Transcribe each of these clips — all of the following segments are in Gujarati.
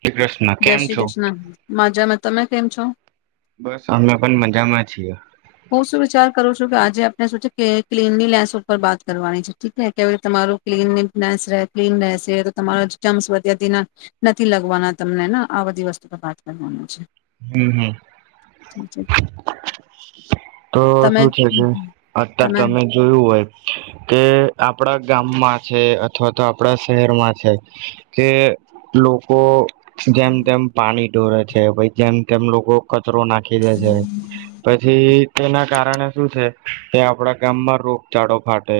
શ્રી કૃષ્ણ જય કેમ શ્રી છો કૃષ્ણ માજા મ તમે કેમ છો. બસ અમે પણ મજામાં છીએ. હું શું વિચાર કરું છું કે આજે આપણે શું છે કે ક્લીનની લેન્સ ઉપર વાત કરવાની છે ઠીકે કે તમારું ક્લીનન્સ ક્લીન રહેશે તો તમારા ચમ્સ વધના નથી લગવાના તમનેને આ બધી વસ્તુ પર વાત કરવાની છે. હમ્મ-હમ્મ. [unintelligible] તો તમે શું છે, કે અત્યારે તમે જોયું હોય. કે આપણા ગામમાં છે, અથવા તો આપડા શહેરમાં છે, કે લોકો જેમ તેમ પાણી દોરે છે, વૈજ્ઞાન તેમ લોકો કચરો નાખી દે છે, પછી એના કારણે શું છે, કે આપણા ગામમાં રોગચાળો ફાટે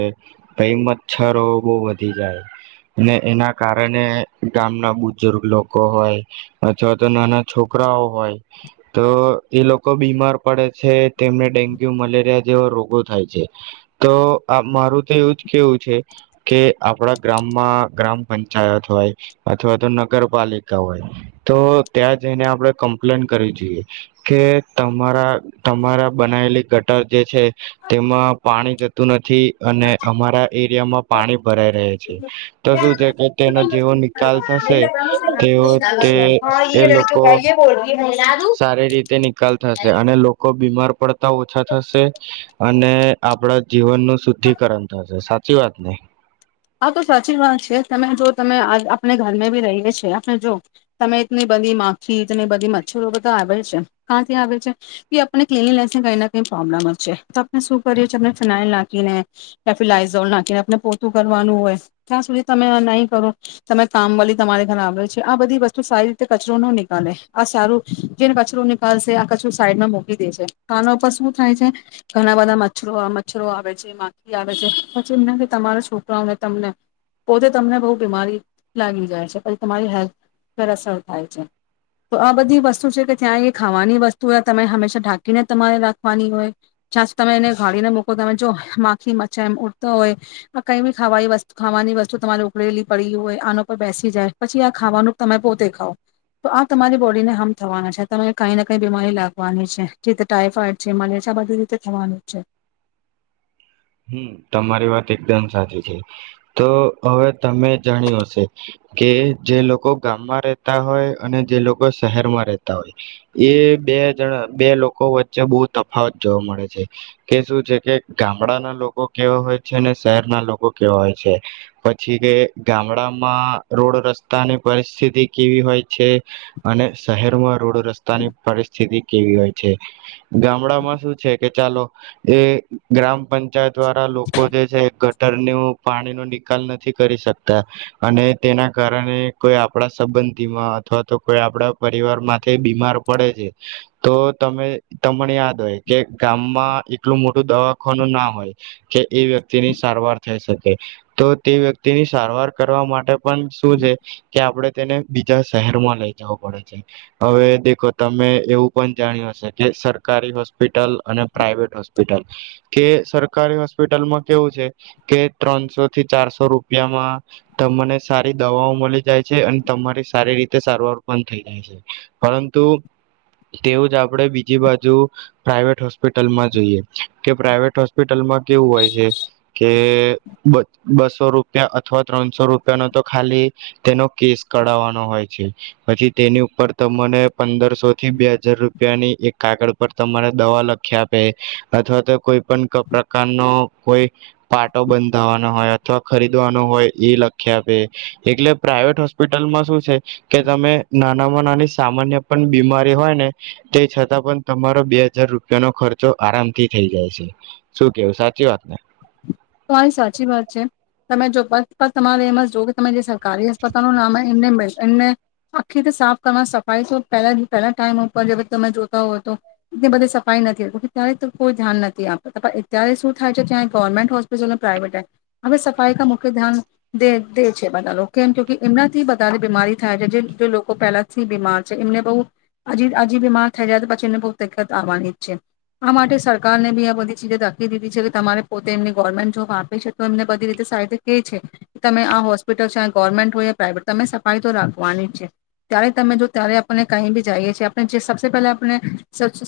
ભાઈ મચ્છરો બહુ વધી જાય અને એના કારણે ગામના બુજુર્ગ લોકો હોય અથવા તો નાના છોકરાઓ હોય તો એ લોકો બીમાર પડે છે. તેમને ડેન્ગ્યુ મલેરિયા જેવા રોગો થાય છે, તો આ મારું તો એવું જ કેવું છે, કે આપણા ગ્રામમાં ગ્રામ પંચાયત હોય અથવા તો નગરપાલિકા હોય તો ત્યાં જઈને આપણે કમ્પ્લેન કરવી જોઈએ કે તમારા તમારા બનાયલી ગટર જે છે. તેમાં પાણી જ [unintelligible] થી અને અમારા એરિયામાં પાણી ભરાઈ રહે છે, તો શું છે, કે તેનો જેવો નિકાલ થશે તેઓ તે એ લોકો સારી રીતે નિકાલ થશે અને લોકો બીમાર પડતા ઓછા થશે અને આપડા જીવન નું શુદ્ધિકરણ થશે સાચી વાત નહી આ તો સાચી વાત છે, તમે જો તમે આપણે ઘરમે બી રહીએ છીએ આપણે જો તમે એટલી બધી માખી એટલી બધી મચ્છરો બધા આવે છે, કાંથી આવે છે, કે આપને ક્લિનનેસ ને કંઈને કઈ પ્રોબ્લેમ જ છે, તો આપણે શું કરીએ છીએણે ફિનાઇલ નાખીને કે ફિલાઇઝોલ નાખીને આપ પોતું કરવાનું હોય ત્યાં સુધી તમે નહીં કરો તમે કામ વલી તમારે ઘરે આવે છે આ બધી વસ્તુ સારી રીતે કચરો ન નીિકાલે આ સારું જેને કચરો નીકળશે આ કચરો સાઈડમાં મકીલી દે છે, કાના ઉપર શું થાય છે, ઘણા બધા મચ્છરો મચ્છરો આવે છે માખી આવે છે, પછી એમ તમારો છોક તમને પોતે તમને બહુ બીમારી લાગી જાય છે, પછી તમારી હેલ્થ પર અસર થાય છે, તો આ બધી વસ્તુ છે, કે ત્યાં એ ખાવાની વસ્તુ હોય તમે હંમેશા ઢાંકીને તમારે રાખવાની હોય છં તમે એને ગાળીને મોકો તમે જો માખી મચ્ા એમ ઉઊડતો હોય કંઈ બી ખાવાતુ ખાવાની વસ્તુ તમારે ઉકળેલી પડી હોય આના પર બેસી જાય પછી આ ખાવાનું તમે પોતે ખાવ તો આ તમારી બોડીને હાર્મ થવાના છે, તમે કંઈ ના કઈ બીમારી લાગવાની છે, જેતે ટાઈફોાઈડ છે, મલેરિયા બધી રીતે થવાનું છે. હમ તમારી વાત એકદમ સાચી છે, તો હવે તમે જાણી્યું હશે કે જે લોકો ગામમાં રહેતા હોય અને જે લોકો શહેરમાં રહેતા હોય એ બે જણા બે લોકો વચ્ચે બહુ તફાવત જોવા મળે છે, કે શું છે, કે ગામ ગામડાના લોકો કેવા હોય છે, અનેને શહેરના લોકો કેવા હોય છે પછી કે ગામડામાં રોડ રસ્તાની પરિસ્થિતિ કેવી હોય છે, અને શહેરમાં રોડ રસ્તાની પરિસ્થિતિ કેવી હોય છે ગામડામાં શું છે, કે ચાલો એ ગ્રામ પંચાયત દ્વારા લોકો જે છે, ગટરનું પાણીનોો નિકાલ નથી કરી શકતા અને તેના કારણે કોઈ આપણા સંબંધીમાં અથવા તો કોઈ આપડા પરિવાર માંથી બીમાર પડે છે, તો તમે તમને યાદ હોય કે ગામમાં એટલું મોટું દવા ના હોય કે એ વ્યક્તિની સારવાર થઈ શકે તો તે વ્યક્તિની સારવાર કરવા માટે પણ શું છે કે આપણે તેને બીજા શહેરમાં લઈ જવું પડે છે હવે દેખો તમે એવું પણ જાણ્યું હશે કે સરકારી હોસ્પિટલ અને પ્રાાઈવેટ હોસ્પિટલ કે સરકારી હોસ્પિટલમાં કેવું છે, કે ત્રણસો થી ચારસો રૂપિયામાં તમને સારી દવાઓ મળી જાય છે, અને તમારી સારી રીતે સારવાર પણ થઈ જાય છે, પરંતુ તેવું જ આપણે બીજી બાજુ પ્રાઈવેટ હોસ્પિટલમાં જોઈએ કે પ્રાાઈવેટ હોસ્પિટલમાં કેવું હોય છે, કે બસો રૂપિયા અથવા ત્રણસો રૂપિયાનો તો ખાલી તેનો કેસ કઢાવવાનો હોય છે, પછી તેની ઉપર તમને પંદરસો થી બે હજાર રૂપિયાની એક કાગળ પર તમારે દવા લખી આપે અથવા કોઈ પણ પ્રકારનો કોઈ પાટો બંધાવાનો હોય અથવા ખરીદવાનો હોય એ લખી આપે એટલે પ્રાાઈવેટ હોસ્પિટલમાં શું છે, કે તમે નાનામાં નાની સામાન્ય પણ બીમારી હોય ને તે છતાં પણ તમારો બે હજાર રૂપિયાનો ખર્ચો આરામ થી થઈ જાય છે શું કેવું સાચી વાત ને તો આ એ સાચી વાત છે, તમે જો તમારે એમાં જ જો કે તમે જે સરકારી હસ્પતાાલ ન નામ એને મે એને આખી રીતે સાફ કરવા સફાઈ તો પહેલા પહેલા ટાઈમ ઉપર જે બધ તમે જોતા હોય, તો એટલી બધી સફાઈ નથીતી ત્યારે તો કોઈ ધ્યાન નથી, આપત અત્યારે શું થાય છે, જ્યાં ગવર્મેન્ટ હોસ્ પ્રઇવેટ હવે સફાઈ ક મુખ્ય ધ્યાને દે છે, બધા લોકો કેમ કે એમનાથી બારે બીમારી થાય છે, જે લોકો પહેલાથી બીમાર છે એમને બહજી આજી બીમાર થઈ જાય, પછી એમને બહ તત આવવાની જ છે, આ માટે સરકારને બી આ બધી ચીજે ધાકી દીધી છે, કે તમારે પોતે એમની ગવર્મેન્ટ જોબ આપે છે, તો એમને બધી રીતે સ કે છે કે તમે આ હોસ્પિટલ છે, ગવર્મેન્ટ હોય પ્રાઇવેટ તમે સફાઈ તો રાખવાની છે, ત્યારે તમે જો ત્યારે આપને કઈ બી જઈએ છીએ આપણે જે સબ પહેલા આપણે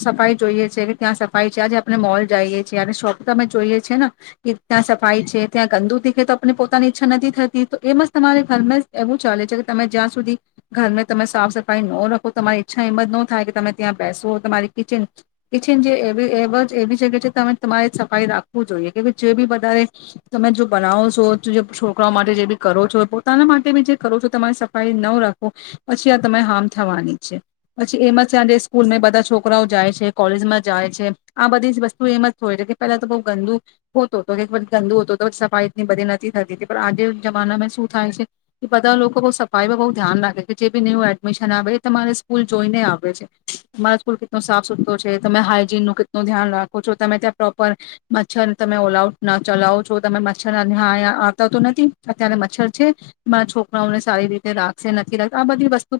સફાઈ જોઈએ છે, કે ત્યાં સફાઈ છે આજે આપણે મોલ જઈએ છીએ, અને શોપ તમે જોઈએ છે, ને કે ત્યાં સફાઈ છે, ત્યાં ગંદુ દીખે તો આપને પોતાની ઈચ્છા નથી થતી તો એ મ જ તમારે ઘરમાં જ એવું ચાલે છે કે તમે જ્યાં સુધી ઘરને તમે સાફ સફાઈ ન રાખો તમારી ઈચ્છા એમ જ ન થાય, કે તમે ત્યાં બેસો તમારી કિચન કિચન જે એવી એ એવી જગ્યા છે, તમારે સફાઈ રાખવીું જોઈએ, કે જે બી વધારે તમે જો બનાવો છો છોકરાઓ માટે જે બી કરો છો, પોતાના માટે બી જે કરો છો તમારી સફાઈ ન રાખો પછી આ તરે હાર્મ થવાની છે પછી એમ જ ત્યાં જે સ્કૂલ બધા છોકરાઓ જાય છે, કોલેજમાં જાય છે આ બધી જ વસ્તુ એમ જ થ હોય છે, કે પહેલા તો બહ ગંદુ હોતો તોધ ગંદુ હોતું તો સફાઈ એટલી બધી નથી થતી પણ આજે જમાનામાં શું થાય છે, કે બધા લોકો બહ સફાઈ પર બહુ ધ્યાન રાખે કે જે બી નવ એડમિશન આવે એ તમારે સ્કૂલ જોઈને આવે છે, તમારા સ્કૂલ કેટલો સાફ સુથરો છે, તમે હાજીન નું કેટલું ધ્યાન રાખો છો તમે ત્યાં પ્રોપર મચ્છર તમે ઓલઉટ ચલાવો છો તમે મચ્છર આવતા તો નથી અત્યારે મચ્છર છે, મારા છોકરાઓને સારી રીતે રાખશે નથી, રા આ બધી વસ્તુ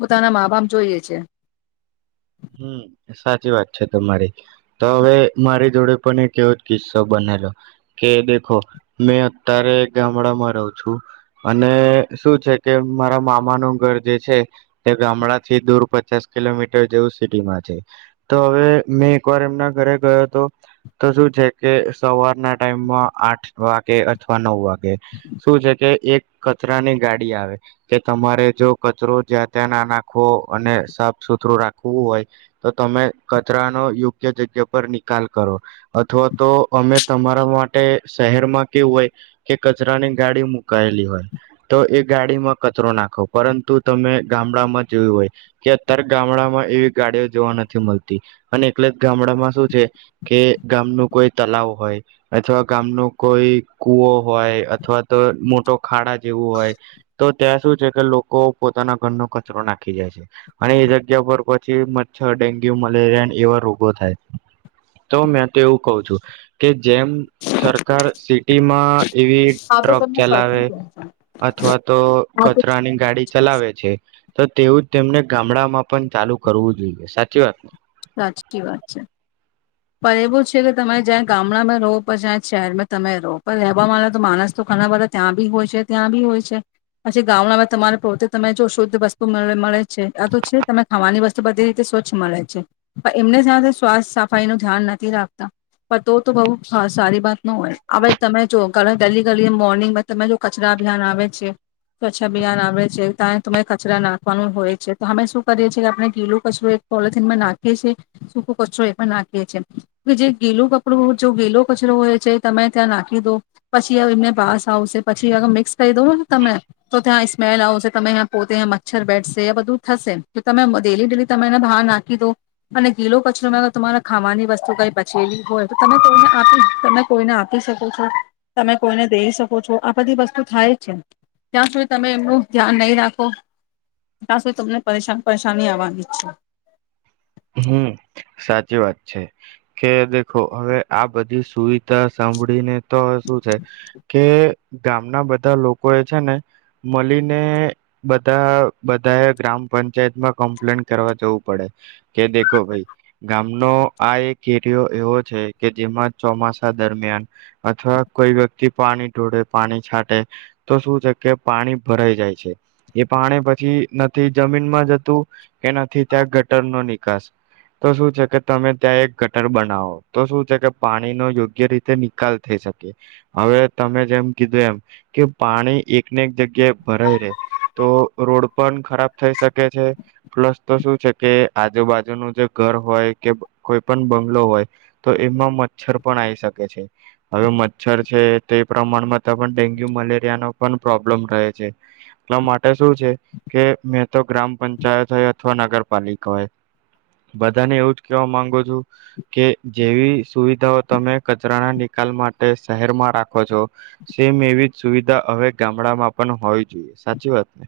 પોતાના મા બાપ જોઈએ છે. હમ સાચી વાત છે, તમારી તો હવે મારી જોડે પણ એક એવો જ કિસ્સો બનેલો કે દેખો મેં અત્યારે ગામડામાં રહું છું, અને શું છે કે મારા મામાનું ઘર જે છે, તે ગામડા થી દૂર પચાસ કિલોમીટર જેવું તો હવે મેં એકવાર એમના ઘરે ગયો હતો તો શું છે, કે સવારના ટાઈમમાં આઠ વાગે અથવા નવ વાગે શું છે, કે એક કચરાની ગાડી આવે કે તમારે જો કચરો જ્યાં ત્યાં ના નાખવો અને સાફ સુથરું રાખ વું હોય તો તમે કચરાનો યોગ્ય જગ્યા પર નિકાલ કરો, અથવા તો અમે તમારા માટે શહેરમાં કેવું હોય, કે કચરાની ગાડી મુકાયેલી હોય, તો એ ગાડીમાં કચરો નાખો પરંતુ તમે ગામડામાં જોવું હોય, કે અત્યારે ગામડામાં એવી ગાડીઓ જોવા નથી મળતી, અને એટલે જ ગામડામાં શું છે, કે ગામનું કોઈ તલાવ હોય અથવા ગામનું કોઈ કૂવો હોય અથવા તો મોટો ખાડા જેવું હોય, તો ત્યાં શું છે કે લોકો પોતાના ઘરનો કચરો નાખી જાય છે, અને એ જગ્યા પર મચ્છર ડેન્ગ્યુ મલેરિયા એવા રોગો થાય તો મેં તો એવું કઉ છું કે જેમ સરકાર સિટીમાં એવી હા તો ટ્રક તમને સાચું ચલાવે કહો અથવા તો છો. કચરાની ગાડી ચલાવે છે, તો તેવું જ તેમને ગામડા માં પણ ચાલુ કરવું જોઈએ, સાચી વાત ને? સાચકી વાત છે. પણ એવું છે, કે તમે જ્યાં ગામડામાં રહો પ જ શહેરમાં તમે રહો પણ રહેવા વાળા તો માણસ તો ઘણા બધા ત્યાં બી હોય છે, ત્યાં બી હોય છે પછી ગામડામાં તમારે પોતે તમે જો શુદ્ધ વસ્તુ મળે છે, આ તો છે તમે ખાવાની વસ્તુ બધી રીતે સ્વચ્છ મળે છે, પણ એમને સાથે શવાસ સા સફાઈ નું ધ્યાન નથી, રાખતા પણ તો તો બઉ સારી વાત ન હોય હવે તમે જો ઘ ગલી ગલી મોર્નિંગમાં તમે જો કચરા અભિયાન આવે છે, કવચ્છ અભિયાન આવે છે, ત તમારે કચરા નાખવાનું હોય છે, તો અમે શું કરીએ છીએ, કે આપણે ગીલું કચરો એક પોલલીથીનમાં નાખી છીએ સૂકો કચરો એ પણ નાખી. કે જે ગેલું કપડું જો ગેલો કચરો હોય છે, તમે ત્યાં નાખી દો પછી એમને ભાસ આવશે પછી મિક્સ કહી દઉ તમે તો ત્યાં મેલ આવશે તમે્યાં પોતેયા મચ્છર બેઠશે બધું થશે, તો તમે ડેલી ડેલી તમે એને બહાર નાખીો અને ગીલો કચરો મે તમારા ખાવાની વસ્તુ કઈ બચેલી હોય તો તમે કોઈને આપી તમે કોઈને આપી શકો છો, તમે કોઈને દેઈ શકો છો, આ બધી વસ્તુ થાય છે, ને ત્યાં સુધી તમે એમનું ધ્યાન નહીં, રાખો ત્યાં સુધી તમને પરેશાન પરેશાની આવવાની છે. હમ સાચી વાત છે કે દેખો હવે આ બધી સુવિધા સાંભળીને તો શું છે કે ગામના બધા લોકો એ છે ને મળીને બધા બધાએ ગ્રામ પંચાયતમાં કમ્પ્લેન કરવા જવું પડે કે દેખો ભાઈ ગામનો આ એક એરિયો એવો છે, કે જેમાં ચોમાસા દરમિયાન અથવા કોઈ વ્યક્તિ પાણી ઢોળે પાણી છાંટે તો શું છે, કે પાણી ભરાઈ જાય છે એ પાણી પછી નથી જમીનમાં જતું કે નથી, ત્યાં ગટર ન ની તો શ છે કે તમે ત્યાં એક ગટર બનાવો તો શું છે, કે પાણી નો યોગ્ય રીતે નિકાલ થઈ શકે હવે તમે જેમ કીધું એમ કે પાણી એકને એક જગ્યાએ ભરાઈ રે તો રોડ પણ ખરાબ થઈ શકે છે, પ્લસ તો શું છે કે જુ બાજુ ન જે ઘર હોય કે કોઈ પણ બંગલો હોય, તો એમાં મચ્છર પણ આવીઈ શકે છે, હવે મચ્છર છે તે પ્રમાણમાં તો પણ ડેન્ગ્યુ મલેરિયા ન પણ પ્રોબ્લેમ રહે છે, એટલા માટે શું છે કે મેં તો ગ્રામ પંચાયત હોય અથવા નગરપાલિકા હોય, બધાને એવું જ કેવા માંગુ છું કે જેવી સુવિધાઓ તમે કચરાના નિકાલ માટે શહેરમાં રાખો છો, સેમ એવી જ સુવિધા હવે ગામડામાં પણ હોવી જોઈએ, સાચી વાતને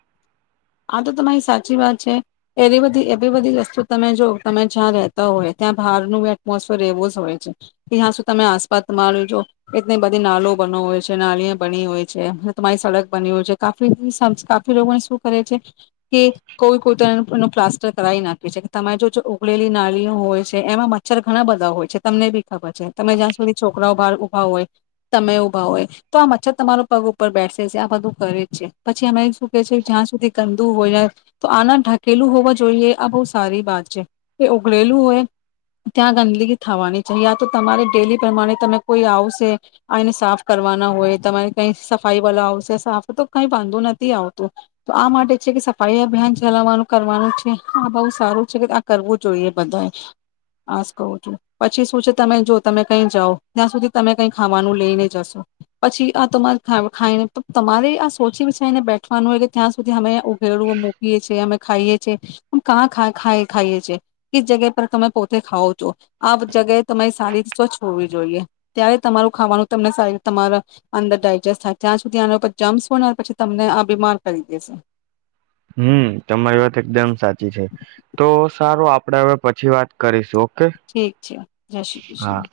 આ તો તમારી સાચી વાત છે, એ બધી એ બધી વસ્તુ તમે જો તમે જ્યાં રહેતા હોય ત્યાં બહારનુંી એટમોસફિયર એવો જ હોય છે, કે હ્યાં શું તમે આસપાસ માજો એટલી બધી નાલો બનવ હોય છે, નાળય બની હોય છે તમારી સડક બની હોય છે, કાફી કાફીને શું છે કે કોઈ કોઈ પ્લાસ્ટર કરાવી નાખ્યું છે કે તમે જો ઉગળેલી નાળીઓ હોય છે, એમાં મચ્છર ઘણા બધા હોય છે તમને બી ખબર છે, તમે જ્યાં સુધી છોકરાઓ બહાર ઉભા હોય તમે ઉભા હોય, તો આ મચ્છર તમારો પગ ઉપર બેઠસે છે, આ બધું કરે જ છે પછી અમે શું કે છે જ્યાં સુ ગંદુ હોય તો આના ઢકેલું હોવા જોઈએ આ બહુ સારી વાત છે, એ ઉઘળેલું હોય ત્યાં ગંદગી થવાની છે, યા તો તમારે ડેલી પ્રમાણે તમે કોઈ આવશે આને સાફ કરવાના હોય તમારે કઈ સફાઈ વાળ આવશે સાફ તો કઈ વાંધો નથી, આવતું તો આ માટે છે કે સફાઈ અભિયાન ચલાવવાનું કરવાનું છે આ બહુ સારું છે, કે આ કરવું જોઈએ બધાએ આસ કું છું પછી શું છે, તમે જો તમે કઈ જાઓ ત્યાં સુધી તમે કઈ ખાવાનું લઈને જશો પછી આ તમારે ખાઈને તમારે આ સોચી વિચારીને બેઠવાનું હો કે ત્યાં સુધી અમે ઉઘેડું મૂકીએ છીએ અમે ખાઈએ છીએ, પણ કાં ખ ખાઈએ છીએ કે જગ્યા પર તમે પોતે ખાવ છો આ જગ્યાએ તમારે સારી રીતે સ્વચ્છ હોવી જોઈએ, ત્યારે તમારું ખાવાનું તમને સારીી તમારા અંદર ડાયજેસ્ટ થાય ત્યાં સુધી આનાર જમ્પસ હો પછી, તમને આ બીમાર કરી દે છે, હમ તમારી વાત એકદમ સાચી છે, તો સારું આપડે હવે પછી વાત કરીશું. ઓકે ઠીક છે, જય શ્રી હા કૃષ્ણ